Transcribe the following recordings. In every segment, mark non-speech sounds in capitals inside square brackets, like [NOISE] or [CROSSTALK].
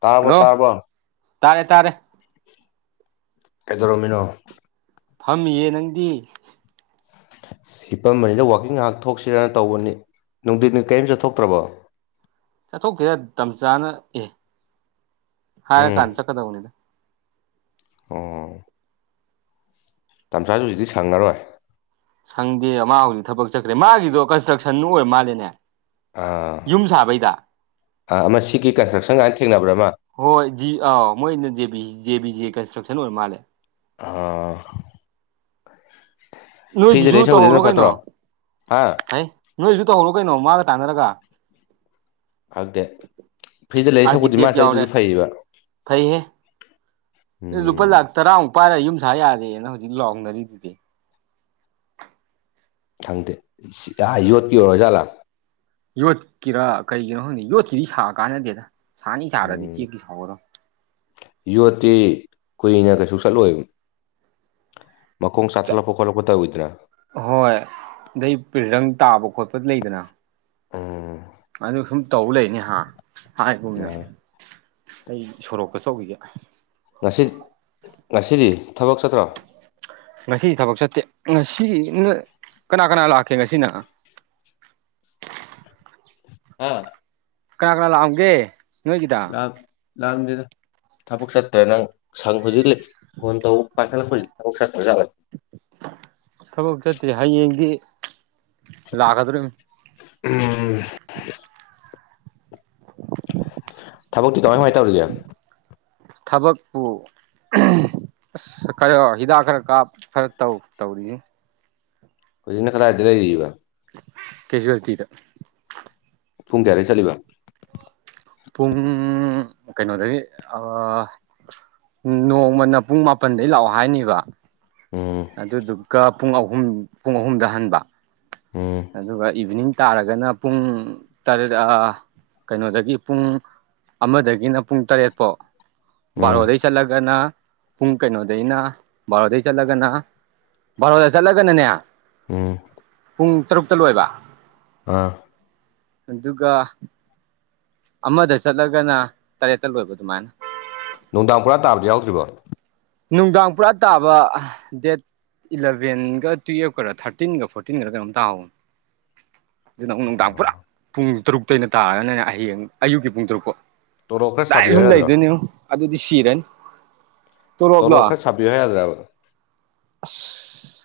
ꯇꯥꯔꯕꯣ ꯍꯜꯂꯣ ꯇꯥꯔꯕꯣ ꯇꯥꯔꯦ ꯇꯥꯔꯦ ꯀꯩꯗꯧꯔꯝꯃꯤꯅꯣ ꯐꯝꯃꯤꯌꯦ ꯅꯪꯗꯤ ꯁꯤꯄꯝꯕꯅꯤꯗ ꯋꯥꯋꯥꯛꯀꯤꯡ ꯉꯥꯏꯍꯥꯛ ꯊꯣꯛꯁꯤꯔꯅ ꯇꯧꯕꯅꯤ ꯅꯨꯡꯊꯠꯅ ꯀꯔꯤꯝ ꯆꯠꯊꯣꯛꯇ꯭ꯔꯕꯣ ꯆꯠꯊꯣꯛꯈꯤꯔ ꯇꯆꯥꯥꯅ ꯑꯦ ꯎꯝ ꯍꯥꯏꯔꯀꯥꯟꯗ ꯆꯠꯀꯗꯕꯅꯤꯗ ꯑꯣ ꯇꯁꯥꯁꯨ ꯍꯧꯖꯤꯛꯇꯤ ꯁꯪꯉꯔꯣꯏ ꯁꯪꯗꯦ ꯃꯥ ꯍꯧꯖꯤꯛ ꯊꯕꯛ ꯆꯠꯈ꯭ꯔꯦ ꯃꯥꯒꯤꯗꯣ ꯀꯟꯁꯇ꯭ꯔꯛꯁꯟ ꯑꯣꯏꯔ ꯃꯥꯜꯂꯦꯅꯦ ꯑꯥ ꯌꯨꯝ ꯁꯥꯕꯩꯗ ꯑꯥ ꯑꯃ ꯁꯤꯒꯤ ꯀꯟꯁꯇ꯭ꯔꯛꯁꯟ ꯀꯥꯏꯅ ꯊꯦꯡꯅꯕ꯭ꯔꯥ ꯑꯃ ꯍꯣꯏ ꯖꯤ ꯑꯥꯎ ꯃꯣꯏꯅ ꯖꯤꯕꯤ ꯑ ꯕꯤ ꯖꯦ ꯀꯟꯁꯇ꯭ꯔꯛꯁꯟ ꯑꯣꯏꯔ ꯃꯥꯂꯦ ꯑꯥ ꯐ꯭ꯔꯤꯗ ꯅꯣꯏꯒꯤꯁꯨ ꯂꯩ ꯁꯔꯨꯛꯄꯨꯗꯤ ꯇꯧꯍꯧꯔꯣ ꯑꯗꯨꯅ ꯀꯩꯅꯣ ꯐꯠꯇ꯭ꯔꯣ ꯍꯥ ꯍ ꯅꯣꯏꯁꯨ ꯇꯧꯍꯧꯔꯣ ꯀꯩꯅꯣ ꯃꯥꯒ ꯇꯥꯟꯅꯔ ꯀ ꯑꯇꯦ ꯐ꯭ꯔꯤꯗ ꯂꯩꯔꯤ ꯁꯄꯨꯗꯤ ꯑꯥꯔꯀꯤꯇꯦꯛ ꯃꯥꯁ ꯌꯥꯎꯔꯦ ꯑꯩꯗꯨꯁꯨ ꯐꯩꯌꯦꯕ ꯐꯩꯍꯦ ꯂꯨꯄꯥ ꯎꯝ ꯂꯥꯛ ꯇꯔꯥꯃꯨꯛ ꯄꯥꯏꯔ ꯌꯨꯝꯁꯥ ꯌꯥꯔꯦꯅ ꯍꯧꯖꯤꯛ ꯂꯥꯎꯅꯔꯤꯗꯨꯗꯤ ꯊꯪꯗꯦ ꯑ ꯌꯣꯠ ꯄꯤ ꯑꯣꯏꯔꯣꯏꯖꯂ ꯌꯣꯠꯀꯤꯔꯥ ꯀꯔꯤꯒꯤꯅꯣ ꯈꯪꯗꯦ ꯌꯣꯠꯀꯤꯗꯤ ꯁꯥꯛ ꯀꯥꯟꯅꯗꯦꯗ ꯁꯥꯅꯤ ꯁꯥꯔꯗꯤ ꯎꯝ ꯆꯦꯛꯀꯤ ꯁꯥꯍꯧꯒꯗꯧꯅꯤ ꯌ ꯇ ꯀꯨꯏꯅ ꯀꯩꯁꯨ ꯆꯠꯂꯣꯏꯕ ꯃꯈꯣꯡ ꯆꯠ ꯆꯥꯊꯠꯂꯛꯄ ꯈꯣꯠꯂꯛꯄ ꯇꯧꯋꯏꯗꯅ ꯍꯣꯏ ꯑꯗꯩ ꯄꯔꯪ ꯇꯥꯕ ꯈꯣꯠꯄ ꯂꯩꯗꯅ ꯑꯝ ꯑꯗꯨ ꯁꯨꯝ ꯇꯧꯕ ꯂꯩꯅꯤ ꯍꯥ ꯍꯥꯏꯒꯨꯝꯅ ꯑꯩ ꯁꯣꯔꯣꯛꯀꯆꯧꯤꯒꯦ ꯉꯁꯤ ꯉꯁꯤꯗꯤ ꯊꯕꯛ ꯆꯠꯇ꯭ꯔꯣ ꯉꯁꯤ ꯊꯕꯛ ꯆꯠꯇꯦ ꯉꯁꯤ ꯀꯅꯥ ꯀꯅꯥ ꯂꯥꯛꯀꯦ ꯉꯁꯤꯅ [UNINTELLIGIBLE] ꯍꯥ ꯀꯅꯥ ꯀꯅꯥ ꯂꯥꯛꯑꯝꯒꯦ ꯅꯣꯏꯒꯤꯗ ꯂꯝꯗꯗ ꯊꯕꯛ ꯆꯠꯇ꯭ꯔꯦ ꯅꯪ ꯁꯪ ꯍꯧꯖꯤꯛ ꯐꯣꯟ ꯇꯧꯕ ꯄꯥꯏꯈꯠꯂꯄ ꯅꯕꯣꯛ ꯆꯠꯈꯔ ꯊꯕꯛ ꯆꯠꯇ꯭ꯔꯤ ꯍꯌꯦꯡꯗꯤ ꯂꯥꯛꯀꯗꯧꯔꯤꯕ ꯎꯝ ꯊꯕꯛꯇꯤ ꯀꯃꯥꯏ ꯀꯃꯥꯏꯅ ꯇꯧꯔꯤꯒꯦ ꯊꯕꯛꯄꯨ ꯑꯁ ꯈꯔ ꯍꯤꯗꯥꯛ ꯈꯔ ꯀꯥꯞ ꯈꯔ ꯇꯧ ꯇꯧꯔꯤꯁꯤꯦ ꯀꯣꯏꯅ ꯈꯔꯖ ꯂꯩꯔꯤꯕ ꯀꯩꯁꯨꯒꯗꯤꯗ ꯄꯨꯡ ꯀꯌꯥꯗꯒꯤꯩ ꯆꯠꯂꯤꯕ ꯄꯨꯡ ꯀꯩꯅꯣꯗꯒꯤ ꯎꯝ ꯅꯣꯡꯃꯅ ꯄꯨꯡ ꯃꯥꯄꯜꯗꯩ ꯂꯥꯛꯑꯣ ꯍꯥꯏꯅꯤꯕ ꯎꯝ ꯑꯗꯨꯗꯨꯒ ꯄꯨꯡ ꯑꯍꯨꯝ ꯄꯨꯡ ꯑꯍꯨꯝꯗ ꯍꯟꯕ ꯎꯝ ꯑꯗꯨꯒ ꯏꯚꯅꯤꯡ ꯇꯥꯔꯒꯅ ꯄꯨꯡ ꯇꯔꯦꯠ ꯀꯩꯅꯣꯗꯒꯤ ꯄꯨꯡ ꯑꯃꯗꯒꯤꯅ ꯄꯨꯡ ꯇꯔꯦꯠ ꯐꯥꯎ ꯎꯝ ꯕꯥꯔꯣꯗꯒꯤꯩ ꯆꯠꯂꯒꯅ ꯄꯨꯡ ꯀꯩꯅꯣꯗꯒꯤꯩꯅ ꯕꯥꯔꯣꯗꯩ ꯆꯠꯂꯒꯅ ꯕꯥꯔꯣꯗ ꯆꯠꯂꯒꯅꯅꯦ ꯎꯝ ꯄꯨꯡ ꯇꯔꯨꯛꯇ ꯂꯣꯏꯕ ꯑꯥ ꯑꯗꯨꯒ ꯑꯃꯗ ꯆꯠꯂꯒꯅ ꯇꯔꯦꯠꯇ ꯂꯣꯏꯕ ꯑꯗꯨꯃꯥꯏꯅ ꯅꯨꯡꯗꯥꯡ ꯄꯨꯔꯥ ꯇꯥꯕꯗꯤ ꯌꯥꯎꯗ꯭ꯔꯤꯕꯣ ꯅꯨꯡꯗꯥꯡ ꯄꯨꯔꯥ ꯇꯥꯕ ꯗꯦꯠ ꯏꯂꯚꯦꯟꯒ ꯇꯨꯌꯦꯜꯞꯀꯔꯥ ꯊꯥꯔꯇꯤꯟꯒ ꯐꯣꯔꯇꯤꯟꯒꯔ ꯀꯩꯅꯣꯝ ꯇꯥꯍꯧ [UNINTELLIGIBLE] ꯑꯗꯨ ꯅ ꯑꯃꯨꯛ ꯅꯨꯡꯗꯥꯡ ꯄꯨꯔꯥ ꯄꯨꯡ ꯇꯔꯨꯛꯇꯇꯩꯩꯅ ꯇꯥꯔꯒꯅꯦꯅꯦ ꯍꯌꯦꯡ ꯑꯌꯨꯛꯀꯤ ꯄꯨꯡ ꯇꯔꯨꯛꯄ ꯇꯣꯂꯣꯞ ꯈꯔ ꯂꯥꯏ ꯁꯥꯕꯤꯌꯨ ꯁꯨꯝ ꯌꯥꯗ꯭ꯔꯣ ꯂꯩꯗꯣꯏꯅꯤ ꯑꯗꯨꯗꯤ ꯁꯤꯔꯅꯤ ꯇꯣꯂꯣꯞ ꯇꯂꯕꯂ ꯈꯔ ꯁꯥꯕꯤꯌꯨ ꯌꯥꯗ꯭ꯔꯕ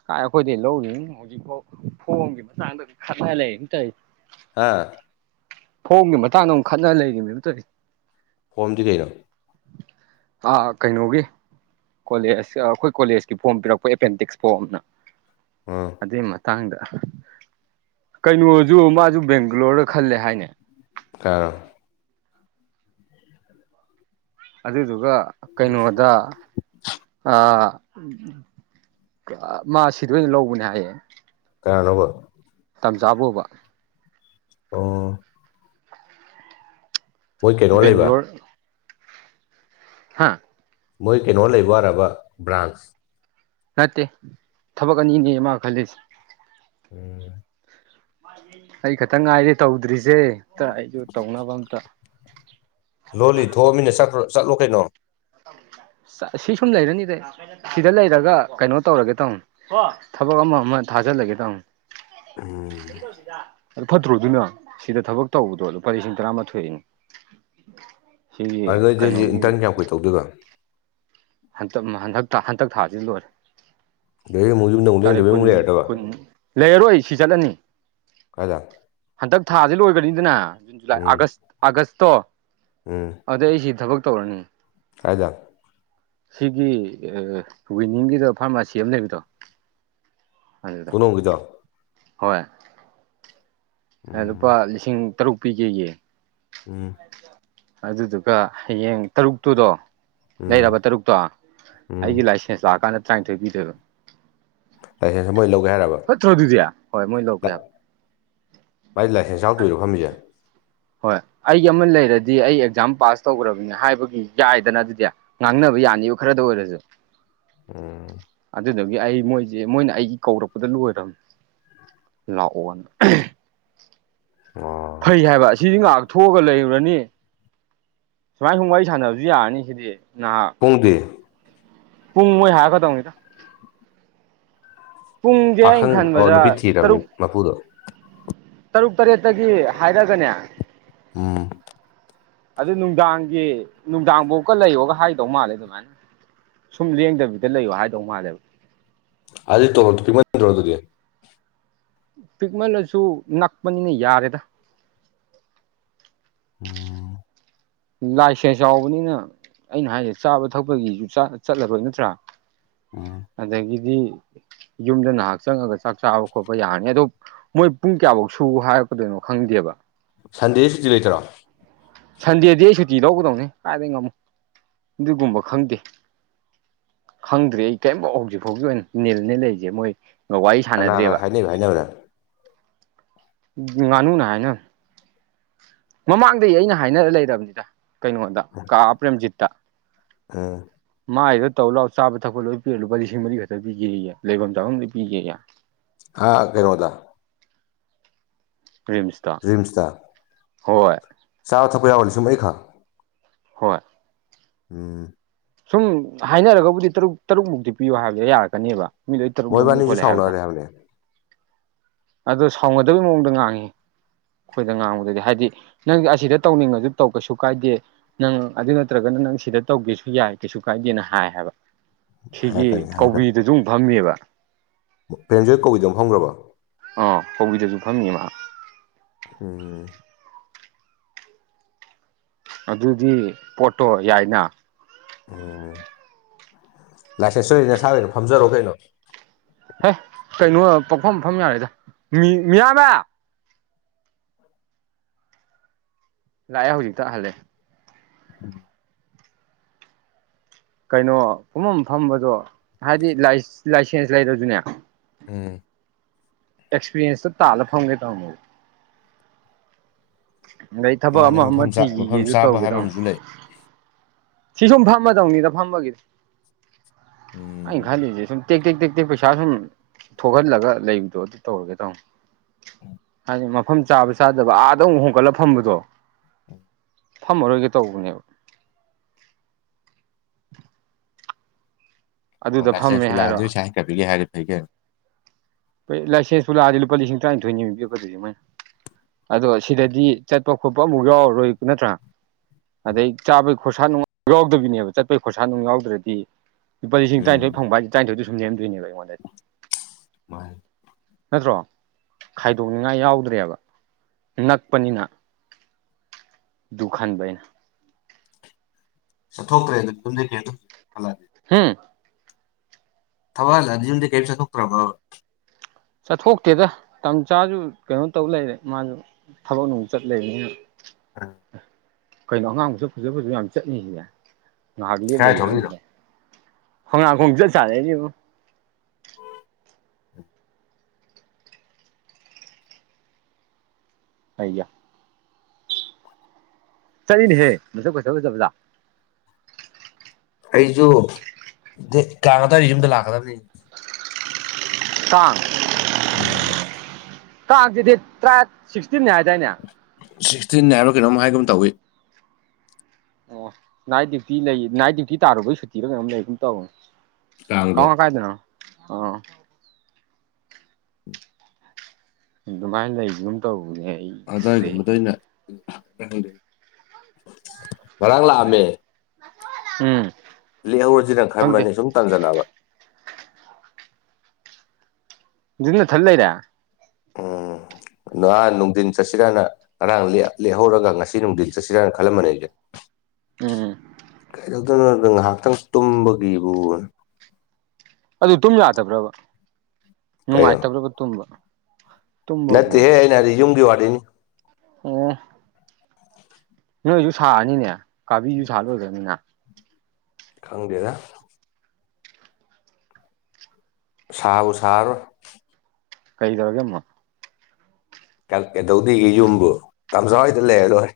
ꯀꯥꯏ ꯑꯩꯈꯣꯏꯗꯩ ꯂꯧꯔꯤ ꯍꯧꯖꯤꯛꯐꯥꯎ ꯐꯣꯡꯝꯒꯤ ꯃꯇꯥꯡꯗꯗꯤ ꯈꯠꯅ ꯂꯩ ꯇꯧ ꯍꯥꯥ ꯐꯣꯝꯒꯤ ꯃꯇꯥꯡꯗ ꯑꯃꯨꯛ ꯈꯠꯅ ꯂꯩꯔꯤꯅꯦꯕ ꯇꯧꯔꯤ ꯐꯣꯝꯗꯤ ꯀꯩꯅꯣ ꯑꯥ ꯀꯩꯅꯣꯒꯤ ꯀꯣꯂꯦꯖ ꯑꯩꯈꯣꯏ ꯀꯣꯂꯦꯖꯀꯤ ꯐꯣꯝ ꯄꯤꯔꯛꯄ ꯑꯦꯄꯦꯟꯗꯤꯛꯁ ꯐꯣꯝꯅ ꯎꯝ ꯑꯗꯨꯏ ꯃꯇꯥꯡꯗ ꯀꯩꯅꯣꯁꯨ ꯃꯥꯁꯨ ꯕꯦꯡꯒꯂꯣꯔꯗ ꯈꯜꯂꯦ ꯍꯥꯏꯅꯦ ꯀꯔꯣ ꯑꯗꯨꯗꯨꯒ ꯀꯩꯅꯣꯗ ꯑ ꯎ ꯃꯥ ꯁꯤꯗ ꯑꯣꯏꯅ ꯂꯧꯕꯅꯦ ꯍꯥꯏꯌꯦꯦ ꯌꯥꯅꯕ ꯇꯥꯟꯖꯥ ꯄꯕ ꯑꯣ ꯃꯣꯏ ꯀꯩꯅꯣ ꯂꯩꯕ ꯍꯥꯥ ꯃꯣꯏ ꯀꯩꯅꯣ ꯂꯩꯕ ꯑꯔꯕ ꯕ꯭ꯔꯥꯟꯁ ꯅꯠꯇꯦ ꯊꯕꯛ ꯑꯅꯤꯅꯦ ꯃꯥ ꯈꯜꯂꯤꯁꯦ ꯎꯝ ꯑꯩ ꯈꯇꯪ ꯉꯥꯏꯗꯤ ꯇꯧꯗ꯭ꯔꯤꯁꯦ ꯑꯝꯇ ꯑꯩꯁꯨ ꯇꯧꯅꯕ ꯑꯝꯇ ꯂꯣꯜꯂꯤ ꯊꯣꯛꯑꯃꯤꯅꯄ꯭ꯔ ꯆꯠꯂꯣ ꯀꯩꯅꯣ ꯁꯤ ꯁꯨꯝ ꯂꯩꯔꯅꯤꯗ ꯁꯤꯗ ꯂꯩꯔꯒ ꯀꯩꯅꯣ ꯇꯧꯔꯒꯦ ꯇꯥꯃꯅꯤ ꯊꯕꯛ ꯑꯃ ꯑꯃ ꯊ ꯀꯖ ꯂꯩꯒꯦ ꯇ ꯎꯝ ꯑꯗꯨ ꯐꯠꯇ꯭ꯔꯣꯗꯨꯅ ꯁꯤꯗ ꯊꯕꯛ ꯇꯧꯕꯗꯣ ꯂꯨꯄꯥ ꯂꯤꯁꯤꯡ ꯇꯔꯥꯃꯥꯊꯣꯏꯅꯤ ꯁꯤꯒꯤ ꯑꯗꯨ ꯅꯣꯏꯗꯤ ꯍꯧꯖꯤꯛ ꯀꯩꯅꯣꯒꯤ ꯏꯟꯇꯔꯟ ꯀꯌꯥꯝ ꯀꯨꯏ ꯇꯧꯗꯣꯏꯕ ꯟꯛ ꯍꯟꯗꯛ ꯍꯟꯇꯛ ꯊꯥꯁꯤ ꯂꯣꯏꯔꯦ ꯑꯗꯩ ꯑꯃꯨꯛꯁꯨ ꯅꯧ ꯇꯥꯔꯤꯛ ꯂꯦꯡꯗꯕ ꯑꯃꯨꯛ ꯀꯨꯟ ꯂꯩꯔꯗꯕ ꯀꯨꯟ ꯂꯩꯔꯔꯣꯏ ꯁꯤ ꯆꯠꯂꯅꯤ ꯀꯗꯥ ꯍꯟꯗꯛ ꯊꯥꯁꯦ ꯂꯣꯏꯒꯅꯤꯗꯅ ꯖꯨꯟ ꯖꯨꯂꯥꯏ ꯑꯥꯒꯁ ꯑꯥꯒꯁꯇꯣ ꯑꯗꯨꯗꯩ ꯑꯩꯁꯤ ꯊꯕꯛ ꯇꯣꯔꯅꯤ ꯐꯥꯏꯖ ꯁꯤꯒꯤ ꯋꯤꯅꯤꯡꯒꯤꯗꯣ ꯐꯥꯔꯃꯥꯁꯤ ꯑꯃ ꯂꯩꯕꯗ꯭ꯔꯣ ꯄꯨꯅꯣꯖ ꯍꯣꯏ ꯎꯝ ꯂꯨꯄꯥ ꯂꯤꯁꯤꯡ ꯇꯔꯨꯛ ꯄꯤ ꯀꯦꯒꯤ ꯎꯝ ꯑꯗꯨꯗꯨꯒ ꯍꯌꯦꯡ ꯇꯔꯨꯛꯇꯨꯗꯣ ꯎꯝ ꯂꯩꯔꯕ ꯇꯔꯨꯛꯇꯣ ꯎꯝ ꯑꯩꯒꯤ ꯂꯥꯏꯁꯦꯟꯁ ꯂꯥꯛꯑꯀꯥꯟꯗ ꯇꯔꯥꯅꯤꯊꯣꯏ ꯄꯤꯗꯣꯏꯕ ꯑ ꯃꯣꯏ ꯍꯥꯏꯔꯕ ꯐꯠꯇ꯭ꯔꯣ ꯑꯗꯨꯗꯤ ꯍꯣꯏ ꯃꯣꯏ ꯂꯧꯒꯦ ꯍꯥꯏꯕ ꯃ ꯂꯥꯏꯁꯦꯟꯁ ꯌꯥꯗꯣꯏꯔꯣ ꯐꯝꯃꯤꯁꯦ ꯍꯣꯏ ꯑꯩ ꯑꯃ ꯂꯩꯔꯗꯤ ꯑꯩ ꯑꯦꯛꯖꯥꯝ ꯄꯥꯁ ꯇꯧꯈ꯭ꯔꯕꯅꯦ ꯍꯥꯏꯕꯒꯤ ꯌꯥꯏꯗꯅ ꯑꯗꯨꯗꯤ ꯉꯥꯡꯅꯕ ꯌꯥꯅꯤꯕ ꯈꯔꯗ ꯑꯣꯏꯔꯁꯨꯦ ꯎꯝ ꯑꯗꯨꯗꯒꯤ ꯑꯩ ꯃꯣꯏꯁꯦ ꯃꯣꯏꯅ ꯑꯩꯒꯤ ꯀꯧꯔꯛꯄꯗ ꯂꯣꯏꯔꯝꯅꯦ ꯂꯥꯛꯑꯣ ꯋꯥ ꯑꯣ ꯐꯩ ꯍꯥꯏꯕ ꯑꯁꯤꯗꯤ ꯉꯥꯏꯍꯥꯛ ꯊꯣꯛꯑꯒ ꯂꯩꯔꯨꯔꯅꯤ ꯁꯨꯃꯥꯏ ꯁꯨꯝ ꯋꯥꯔꯤ ꯁꯥꯟꯅꯕꯁꯨ ꯌꯥꯔꯅꯤ ꯁꯤꯗꯤ ꯅꯍꯥꯛ ꯄꯨꯡꯗꯦ ꯄꯨꯡ ꯃꯣꯏ ꯍꯥꯏꯀꯗꯧꯅꯤꯗ ꯑꯩꯅ ꯄꯥꯈꯪ ꯑꯣ ꯈꯟꯕꯗ ꯅꯨꯄꯤ ꯊꯤꯔꯕꯅꯤ ꯇꯔꯨꯛ ꯃꯄꯨꯗꯣ ꯇꯔꯨꯛ ꯇꯔꯦꯠꯇꯒꯤ ꯍꯥꯏꯔꯒꯅꯦ ꯎꯝ ꯑꯗꯨ ꯅꯨꯡꯗꯥꯡꯒꯤ ꯅꯨꯡꯗꯥꯡꯐꯧꯀ ꯂꯩꯌꯣꯒ ꯍꯥꯏꯦ ꯍꯥꯏꯗꯧ ꯃꯥꯜꯂꯦ ꯑꯗꯨꯃꯥꯏꯅ ꯁꯨꯝ ꯂꯦꯡꯗꯕꯤꯗ ꯂꯩꯌꯣ ꯍꯥꯏꯗꯧ ꯃꯥꯜꯂꯦꯕ ꯑꯒꯤ ꯇꯂ ꯇ ꯀꯃꯗꯔꯗꯨꯔꯤ ꯄꯤꯛꯃꯜꯂꯁꯨ ꯅꯛꯄꯅꯤꯅ ꯌꯥꯔꯦꯗ ꯎꯝ ꯂꯥꯏꯁꯦꯟꯁ ꯌꯥꯎꯕꯅꯤꯅ ꯑꯩꯅ ꯍꯥꯏꯁꯦ ꯆꯥꯕ ꯊꯛꯄꯒꯤꯁꯨ ꯆꯠꯂꯔꯣꯏ ꯅꯠꯇ꯭ꯔꯥ ꯎꯝ ꯑꯗꯒꯤ ꯗꯤ ꯌꯨꯝꯗ ꯉꯍꯥꯛ ꯆꯪꯉꯒ ꯆꯥꯛ ꯆꯥꯕ ꯈꯣꯠꯄ ꯌꯥꯔꯅꯤ ꯑꯗꯣ ꯃꯣꯏ ꯄꯨꯡ ꯀꯌꯥꯐꯧ ꯁꯨ ꯍꯥꯏ ꯆꯠꯄꯗꯣꯏꯩꯅꯣ ꯈꯪꯗꯦꯕ ꯁꯟꯗꯦꯁꯤꯗꯤ ꯂꯩꯇꯔꯣ ꯁꯟꯗꯦꯗꯤ ꯑꯩ ꯁꯨꯇꯤ ꯂꯧꯒꯗꯧꯅꯦ ꯀꯥꯏꯗꯒꯤꯩ ꯉꯝꯃꯨ ꯑꯗꯨꯒꯨꯝꯕ ꯈꯪꯗꯦ ꯈꯪꯗ꯭ꯔꯤ ꯑꯩ ꯀꯔꯤꯝꯐꯥꯎ ꯍꯧꯖꯤꯛ ꯐꯥꯎꯒꯤ ꯑꯣꯏꯅ ꯅꯤꯜꯅꯦ ꯂꯩꯔꯤꯁꯦ ꯃꯣꯏ ꯋꯥꯔꯤ ꯀꯅꯥ ꯀꯅꯥ ꯁꯥꯟꯅꯗ꯭ꯔꯦꯕ ꯍꯥꯏꯅꯩꯕ ꯍꯥꯏꯅꯕꯅ ꯉꯥꯅꯨꯅ ꯍꯥꯏꯅꯣ ꯃꯃꯥꯡꯗꯒꯤꯩ ꯑꯩꯅ ꯍꯥꯏꯅ ꯂꯩꯔꯕꯅꯤꯗ ꯀꯩꯅꯣꯗ ꯀꯥ ꯄ꯭ꯔꯦꯝꯖꯤꯠꯇ ꯑꯥ ꯃꯥꯥꯏꯗ ꯇꯧꯔ ꯂꯥꯛꯑꯣ ꯆꯥꯕ ꯊꯛꯄ ꯂꯣꯏ ꯄꯤꯔꯦ ꯂꯨꯄꯥ ꯂꯤꯁꯤꯡ ꯃꯔꯤ ꯈꯛꯇ ꯄꯤꯒꯦꯒꯦ ꯂꯩꯐꯝ ꯆꯥꯐꯝ ꯂꯣꯏ ꯄꯤꯒꯦ ꯍꯥꯥ ꯐꯔꯣꯗ ꯔꯤꯝꯁꯇ ꯍꯣꯏ ꯆꯥ ꯊꯛꯄ ꯌꯥꯎꯕꯂꯤ ꯁꯨꯝ ꯑꯩ ꯈꯥ ꯍꯣꯏ ꯑꯝ ꯁꯨꯝ ꯍꯥꯏꯅꯔꯒꯕꯨꯗꯤ ꯇꯔꯨꯛ ꯇꯔꯨꯛꯃꯨꯛꯇꯤ ꯄꯤꯌꯣ ꯍꯥꯏꯕꯗ ꯌꯥꯔꯛꯀꯅꯦꯕ ꯃꯤ ꯂꯩ ꯏꯇꯔ ꯂꯅꯤ ꯃꯣꯏꯕꯥꯅꯤꯁꯨ ꯈꯣꯂ ꯍꯥꯏꯕꯗ ꯁꯥꯎꯅꯔꯦ ꯍꯥꯏꯕꯅꯦ ꯑꯣ ꯁꯥꯎꯅꯗꯕꯩ ꯃꯑꯣꯡꯗ ꯉꯥꯡꯉꯤ ꯑꯩꯈꯣꯏꯗ ꯉꯥꯡꯕꯗꯗꯤ ꯍꯥꯏꯗꯤ ꯅꯪ ꯑꯁꯤꯗ ꯇꯧꯅꯤꯡꯉꯁꯨ ꯇꯧ ꯀꯩꯁꯨ ꯀꯥꯏꯗꯦ ꯅꯪ ꯑꯗꯨ ꯅꯠꯇ꯭ꯔꯒ ꯅꯪ ꯁꯤꯗ ꯇꯧꯒꯦꯁꯨ ꯌꯥꯏ ꯀꯩꯁꯨ ꯀꯥꯏꯗꯦꯅ ꯍꯥꯏ ꯍꯥꯏꯕ ꯁꯤꯒꯤ ꯍꯥꯏꯔꯛꯀꯅꯤ ꯍꯥꯏꯔꯛꯀꯅꯤ ꯀꯧꯕꯤꯗꯨꯁꯨ ꯑꯃꯨꯛ ꯐꯝꯃꯤꯕ ꯄ꯭ꯔꯦꯝꯖꯣꯏ ꯀꯧꯏꯗ ꯐꯪꯈ꯭ꯔꯕ ꯑꯥ ꯍꯧꯕꯤꯗꯁꯨ ꯐꯝꯃꯤ ꯃꯥ ꯍꯝ ꯑꯗꯨꯗꯤ ꯄꯣꯠꯇꯣ ꯌꯥꯏꯅ ꯎꯝ ꯂꯥꯏꯁꯦꯟꯁ ꯁꯗ ꯅꯁꯥꯈꯅꯣ ꯐꯝꯖꯔꯣ ꯀꯩꯅꯣ ꯍꯦ ꯀꯩꯅꯣ ꯄꯣꯛꯐꯝ ꯃꯐꯝ ꯌꯥꯔꯦꯗ ꯃꯤꯌꯥꯝꯃꯦ ꯂꯥꯛꯑꯦ ꯍꯧꯖꯤꯛꯇꯛꯇ ꯍꯂꯦ ꯎꯝ ꯀꯩꯅꯣ ꯐꯨꯝꯐꯝ ꯐꯝꯕꯗꯣ ꯍꯥꯏꯗꯤ ꯂꯥꯏꯁꯦꯟꯁ ꯂꯩꯔꯁꯨꯅꯦ ꯎꯝ ꯑꯦꯛꯁꯄꯤꯔꯤꯌꯦꯟꯁ ꯇꯥꯂ ꯐꯪꯒꯦ ꯀꯃ ꯑꯗꯩ ꯊꯕꯛ ꯃꯥꯅꯦ ꯑꯃ ꯑꯃ ꯃꯐꯝ ꯃꯐꯝ ꯊꯤꯈꯤꯒꯦꯁꯨ ꯆꯥꯕ ꯇꯧꯒꯦ ꯍꯥꯏꯕ ꯇꯃ ꯑꯃꯁꯨ ꯂꯩ ꯁꯤ ꯁꯨꯝ ꯐꯝꯃꯗꯧꯅꯤꯗ ꯐꯝꯕꯒꯤꯗ ꯑꯩꯅ ꯎꯝ ꯈꯜꯂꯤꯁꯦ ꯁꯨꯝ ꯇꯦꯛ ꯇꯦꯛ ꯇꯦꯛ ꯇꯦꯛ ꯄꯩꯁꯥ ꯁꯨꯝ ꯊꯣꯛꯍꯜꯂꯒ ꯂꯩꯕꯗꯣ ꯑꯗꯨ ꯇꯧꯔꯒꯦ ꯇꯧꯅꯤ ꯍꯥꯏꯗꯤ ꯃꯐꯝ ꯆꯥꯕ ꯆꯥꯗꯕ ꯑꯥꯗ ꯑꯃꯨꯛ ꯍꯣꯡꯀꯠꯂ ꯐꯝꯕꯗꯣ ꯊꯝꯃꯔꯣꯏꯒꯦ ꯇꯧꯕꯅꯦꯕ ꯑꯣꯏ ꯑꯗꯨꯗ ꯐꯝꯃꯦ ꯅꯆꯦꯡꯁꯨ ꯍꯥꯏꯔꯣ ꯂꯥꯛꯑꯣꯏ ꯁ ꯍꯥꯏ ꯀꯕꯤꯒꯦ ꯍꯥꯏꯔꯗꯤ ꯐꯩꯒꯦ ꯂꯥꯏꯁꯦꯟꯁꯁꯨ ꯂꯥꯗ ꯂꯨꯄꯥ ꯂꯤꯁꯤꯡ ꯇꯔ ꯊ ꯀ ꯑꯗꯣ ꯁꯤꯗꯗꯤ ꯆꯠꯄ ꯈꯣꯠꯄ ꯑꯃꯨꯛ ꯌꯥꯎꯔꯔꯣꯏ ꯅꯠꯇ꯭ꯔꯥ ꯑꯗꯩ ꯆꯥꯕꯩ ꯈꯣꯔꯁꯥ ꯅꯨꯡ ꯌꯥꯎꯗꯕꯤꯅꯦꯕ ꯆꯠꯄꯩ ꯈꯣꯔꯁꯥ ꯅꯨꯡ ꯌꯥꯎꯗ꯭ꯔꯗꯤ ꯂꯨꯄꯥ ꯂꯤꯁꯤꯡ ꯎꯝ ꯇꯔꯥꯅꯤꯊꯣꯏ ꯐꯪꯕ ꯍꯥꯏꯗꯤ ꯇꯔꯥꯅꯤꯊꯣꯏꯗ ꯁꯨꯝ ꯅꯦꯝꯗꯣꯏꯅꯦꯕ ꯑꯩꯉꯣꯟꯗ ꯃꯥꯥꯏ ꯅꯠꯇ꯭ꯔꯣ ꯈꯥꯏꯗꯣꯛꯅꯤꯡꯉꯥꯏ ꯌꯥꯎꯗ꯭ꯔ ꯕ ꯅꯛꯄꯅꯤꯅ ꯗꯨ ꯈꯟꯕꯅ ꯆꯠꯊꯣꯛꯇ꯭ꯔꯦ ꯑꯗꯨ ꯑꯗꯨꯝꯝꯜꯂꯦ ꯍꯥꯝ ꯊꯋꯥꯜ ꯑꯗꯨꯝꯗꯤ ꯀꯩ ꯄꯩꯁꯥ ꯊꯣꯛꯈ꯭ꯔꯕ ꯆꯠꯊꯣꯛꯇꯦꯗ ꯃꯇꯝ ꯆꯥꯁꯨ ꯀꯩꯅꯣ ꯇꯧ ꯂꯩꯔꯦ ꯃꯥꯁꯨ ꯊꯕꯛ ꯅꯨꯡ ꯆꯠ ꯂꯩꯕꯅꯤꯅ [INAUDIBLE] ꯀꯩꯅꯣ ꯑꯉꯥꯡꯕꯁꯨ ꯐꯖ ꯐꯁꯨ ꯌꯥꯝ ꯆꯠꯂꯤꯁꯤꯅꯦ ꯉꯥꯏꯍꯥꯛ ꯂꯦꯞꯅ ꯀꯥꯏ ꯊꯣꯛꯂꯛꯏꯅꯣ ꯌꯔꯪꯗꯦꯅꯦ ꯍꯉ ꯈꯣꯡꯗ ꯆꯂꯦꯅꯦꯕ ꯍꯥꯏꯒ ꯆꯠꯂꯤꯅꯦꯍꯦ ꯃꯁ ꯐꯖ ꯐꯖꯕꯖꯥ ꯑꯩꯁꯨ ꯀꯇꯥꯔꯤ ꯌꯨꯝꯗ ꯂꯥꯛꯀꯗꯕꯅꯤ ꯇꯥꯡ ꯎꯝ ꯀꯥꯡꯥꯡꯁꯤꯗꯤ ꯇꯔꯥ ꯁꯤꯛꯁꯇꯤꯟꯅꯦ ꯍꯥꯏꯗꯥꯏꯅꯦ ꯁꯤꯛꯁꯇꯤꯟ ꯍꯥꯏꯔꯣ ꯀꯩꯅꯣꯝ ꯍꯥꯏꯒꯨꯝ ꯑꯃ ꯇꯧꯏꯤ ꯑꯣ ꯅꯥꯏꯠ ꯗ꯭ꯌꯨꯇꯤ ꯂꯩ ꯅꯥꯏꯠ ꯗ꯭ꯌꯨꯇꯤ ꯇꯥꯔꯨꯕꯩ ꯁꯨꯇꯤꯔ ꯀꯩꯅꯣꯝ ꯂꯩ ꯑꯗꯨꯝ ꯇꯧꯅꯤ ꯀꯥꯡꯗꯣ ꯀꯉ ꯀꯥꯏꯗꯅ ꯑ ꯑꯗꯨꯃꯥꯏꯅ ꯂꯩꯁ ꯑꯗꯨꯝ ꯇꯧ ꯑꯗꯥꯏꯒꯨꯝꯕꯗ ꯑꯩꯅ ꯉꯔꯥꯡ ꯂꯥꯛꯑꯝꯃꯦ ꯎꯝ ꯂꯦꯛꯍꯧꯔꯁꯤꯅꯪ ꯈꯪꯗꯦ ꯈꯟꯃꯅꯤ ꯁꯨꯝ ꯇꯥꯟꯖꯜꯂꯛꯑꯕ ꯑꯗꯨꯅ ꯊꯜ ꯂꯩꯔꯦ ꯑꯝ ꯅ ꯅꯨꯡꯊꯤꯟ ꯆꯠꯁꯤꯔꯥꯅ ꯉꯔꯥꯡ ꯂꯦꯛꯍꯧꯔꯒ ꯉꯁꯤ ꯅꯨꯡꯊꯤꯟ ꯆꯠꯁꯤꯔꯥꯅ ꯈꯜꯂꯝꯕꯅꯦ ꯑꯩꯁꯦ ꯎꯝ ꯀꯩꯗꯧꯗꯣꯏꯅꯣ ꯉꯥꯏꯍꯥꯛꯇꯪ ꯇꯨꯝꯕꯒꯤꯕꯨ ꯑꯗꯨ ꯇꯨꯝ ꯌꯥꯗꯕ꯭ꯔꯕ ꯀꯩꯅꯣ ꯅꯨꯡꯉꯥꯏꯇꯕ꯭ꯔꯕ ꯇꯨꯝꯕ ꯅꯠꯇꯦꯍꯦ ꯇꯨꯝꯕꯕꯨꯕ ꯍꯥꯏꯅ ꯍꯥꯏꯗꯤ ꯌꯨꯝꯒꯤ ꯋꯥꯔꯤꯅꯤ ꯑꯣ ꯅꯣꯏꯁꯨ ꯁꯥꯛꯑꯅꯤꯅꯦ ꯀꯥꯕꯤꯁꯨ ꯁꯥꯠꯂꯣꯏꯗꯅꯤꯅ ꯈꯪꯗꯦꯗ ꯁꯥ ꯎꯁꯥꯔꯣꯢ ꯀꯩ ꯇꯧꯔꯒꯃ ꯀꯩꯗꯧꯒꯤ ꯌꯨꯝꯕꯨ ꯀꯝꯖꯥꯎ ꯍꯣꯏꯗ ꯂꯩꯔ ꯂꯣꯏꯔꯦ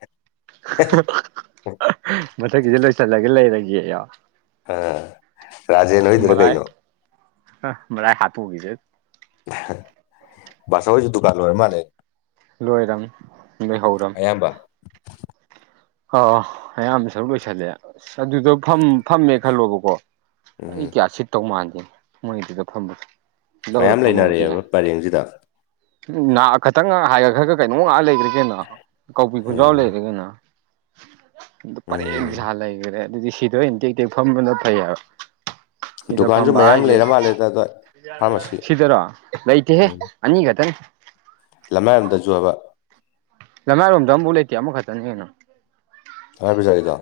ꯃꯊꯛꯀꯤꯁꯦ ꯂꯣꯏꯁꯤꯜꯂꯒ ꯂꯩꯔꯒꯦ ꯑ ꯔꯥꯖꯦꯟ ꯍꯣꯢꯗ꯭ꯔꯣ ꯀꯩꯅꯣ ꯃꯗꯥ ꯍꯥꯊ ꯎꯕꯤꯖꯦ ꯁ ꯍꯁꯨ ꯑꯗꯨ ꯀꯂ ꯑꯣꯏꯔ ꯃꯅꯤ ꯂꯣꯏꯔꯝ ꯂꯩꯏꯍꯧꯔꯝ ꯑꯌꯥꯝꯕ ꯑ ꯑꯌꯥꯝꯕ ꯁꯔꯨꯛ ꯂꯣꯏꯁꯜꯂꯦ ꯑꯁ ꯑꯗꯨꯗ ꯐꯝꯃꯦ ꯈꯜꯂꯣꯕꯀꯣ ꯑꯩ ꯎꯝ ꯀꯌꯥ ꯁꯤꯠꯠꯇꯧ ꯃꯥꯟꯒꯦꯅꯦ ꯃꯣꯏꯒꯤꯗꯨꯗ ꯐꯝꯕꯁꯦ ꯃꯌꯥꯝ ꯂꯩꯅꯔꯛꯑꯦꯕ ꯄꯔꯦꯡꯁꯤꯗ ꯍ ꯈꯇꯪ ꯉ ꯍꯥꯏ ꯈ ꯈ꯭ꯔ ꯈ ꯀꯩꯅꯣꯝ ꯉꯥꯏꯍꯥꯛ ꯂꯩꯈ꯭ꯔꯒꯦꯅ ꯀꯧꯕꯤ ꯈꯨꯟꯖꯥꯎ ꯎꯝ ꯂꯩꯔꯒꯦꯅ ꯑꯗꯨ ꯄꯔꯦꯡ ꯎꯝ ꯁꯥꯥ ꯂꯩꯈ꯭ꯔꯦ ꯑꯗꯨꯗꯤ ꯁꯤꯗ ꯑ ꯏ ꯇꯦꯛ ꯏ ꯇꯦꯛ ꯐꯝꯕꯅ ꯐꯩꯑꯕ ꯗꯨꯀꯥꯟꯁꯨ ꯃꯌꯥꯝ ꯂꯩꯔ ꯃꯥꯜꯂꯦꯗꯗ ꯁꯤꯗꯔꯣ ꯂꯩꯇꯦꯍꯦ ꯑꯅꯤꯒꯇꯅꯤ ꯂꯝꯃꯥꯏꯔꯝꯗꯁꯨꯨꯑꯕ ꯂꯩꯃꯥꯏꯔꯣꯝꯗ ꯑꯃꯐꯥꯎ ꯂꯩꯇꯦ ꯑꯃꯈꯛꯇꯅꯤꯅ ꯍꯥꯏ ꯄꯤ ꯆꯔꯤꯗ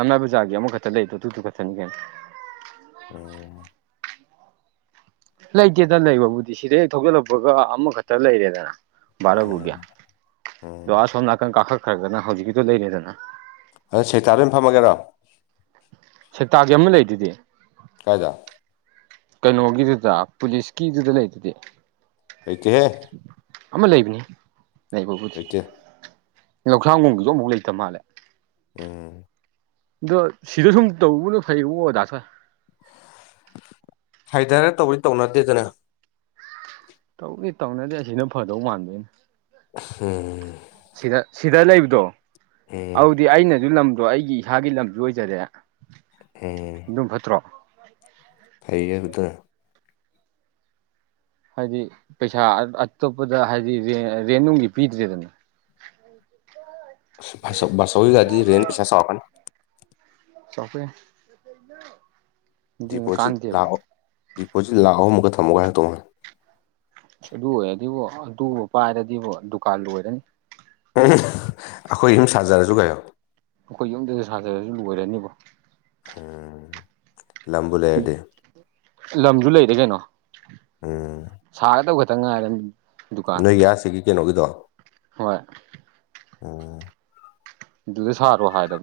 ꯂꯝꯂꯥꯏ ꯕꯖꯥꯔꯒꯤ ꯑꯃꯈꯛꯇ ꯂꯩꯗꯣ ꯑꯗꯨꯗꯨꯨ ꯈꯛꯇꯅꯤ ꯀꯦ ꯑ ꯂꯩꯇꯦꯇ ꯂꯩꯕꯕꯨꯗꯤ ꯁꯤꯗꯩꯦꯛ ꯊꯧꯖꯤꯜꯂꯛꯄꯒ ꯑꯃꯈꯛꯇ ꯂꯩꯔꯦꯗꯅ ꯚꯔꯕꯨꯒꯤ ꯎꯝ ꯑꯗꯣ ꯎꯝ ꯑꯁꯣꯝ ꯅꯥꯀꯟ ꯀꯥꯈꯠꯈ꯭ꯔꯗꯅ ꯍꯧꯖꯤꯛꯀꯤꯇꯣ ꯂꯩꯔꯤꯗꯅ ꯑꯗꯣ ꯁꯦꯇ ꯂꯣꯏꯅ ꯐꯝꯃꯒꯦꯔꯣ ꯁꯦꯛꯇꯥꯒꯤ ꯑꯃ ꯂꯩꯗꯨꯗꯤ ꯀꯥꯏꯗ ꯀꯩꯅꯣꯒꯤꯗꯨꯗ ꯄꯨꯂꯤꯁꯀꯤꯗꯨꯗ ꯂꯩꯗꯨꯗꯤ ꯑꯩꯆꯍꯦ ꯑꯃ ꯂꯩꯕꯅꯤ ꯂꯩꯕꯕꯨꯗꯤ ꯂꯧꯁꯥꯡꯒꯨꯝꯒꯤꯁꯨ ꯑꯃꯨꯛ ꯂꯩꯇ ꯃꯥꯜꯂꯦ ꯎꯝ ꯑꯗꯣ ꯁꯤꯗ ꯁꯨꯝ ꯇꯧꯕꯧꯕꯅ ꯐꯩꯑꯣ ꯑꯣꯗꯥꯥꯛꯇ ꯍꯥꯏꯗꯔꯦ ꯇꯧꯔꯤ ꯇꯧꯅꯗꯦꯗꯅ ꯇꯧꯅꯗꯦ ꯑꯁꯤꯅ ꯐꯗꯧ ꯃꯥꯟꯗꯣꯏꯅꯦ ꯎꯝ ꯁꯤꯗ ꯂꯩꯕꯗꯣ ꯎꯝ ꯑꯗꯨꯗꯤ ꯑꯩꯅꯁꯨ ꯂꯝꯗꯣ ꯑꯩꯒꯤ ꯏꯁꯥꯒꯤ ꯂꯝꯁꯨ ꯑꯣꯏꯖꯔꯦ ꯑꯗꯨꯝ ꯐꯠꯇ꯭ꯔꯣ ꯍꯥꯏꯩꯦ ꯐꯗꯔ ꯍꯥꯏꯗꯤ ꯄꯩꯁꯥ ꯑꯇꯣꯞꯄꯗ ꯍꯥꯏꯗꯤ ꯔꯦꯟ ꯅꯨꯡꯒꯤ ꯄꯤꯗ꯭ꯔꯦꯗꯅ ꯍ ꯁꯋꯒꯗꯤ ꯔꯦꯦꯟ ꯄꯩꯁꯥꯁꯄꯅꯤ ꯆꯄꯦ ꯗꯤꯄꯣꯖꯤꯠ ꯂꯥꯛ ꯑꯍꯨꯝ ꯑꯃꯨꯛꯀ ꯊꯝꯃꯨꯒ ꯍꯥꯏꯥꯛ ꯇꯣꯡꯉꯅ ꯑꯗꯨ ꯑꯣꯏ ꯑꯗꯨꯕꯨ ꯑꯗꯨꯕꯨ ꯄꯥꯏꯔꯗꯤꯕꯨ ꯗꯨꯀꯥꯟ ꯂꯣꯏꯔꯅꯤ ꯑꯩꯈꯣꯏ ꯌꯨꯝ ꯁꯥꯖꯔꯁꯨ ꯀꯣ ꯑꯩꯈꯣꯏ ꯌꯨꯝꯗꯗ ꯁꯥꯖꯔꯁꯨ ꯂꯣꯏꯔꯅꯤꯕ ꯂꯕꯨ ꯂꯩꯦꯗꯤ ꯂꯝꯁꯨ ꯂꯩꯔꯦ ꯀꯩꯅꯣ ꯎꯝ ꯁꯥꯒꯗꯕ ꯈꯛꯇꯪ ꯉꯥꯏꯔ ꯅꯣꯏ ꯌꯥꯁꯤꯒꯤ ꯀꯩꯅꯣꯒꯤꯗꯣ ꯍꯣꯏ ꯎꯝ ꯑꯗꯨꯗꯨꯗꯤ ꯁꯔ ꯋꯥ ꯍꯥꯏꯗ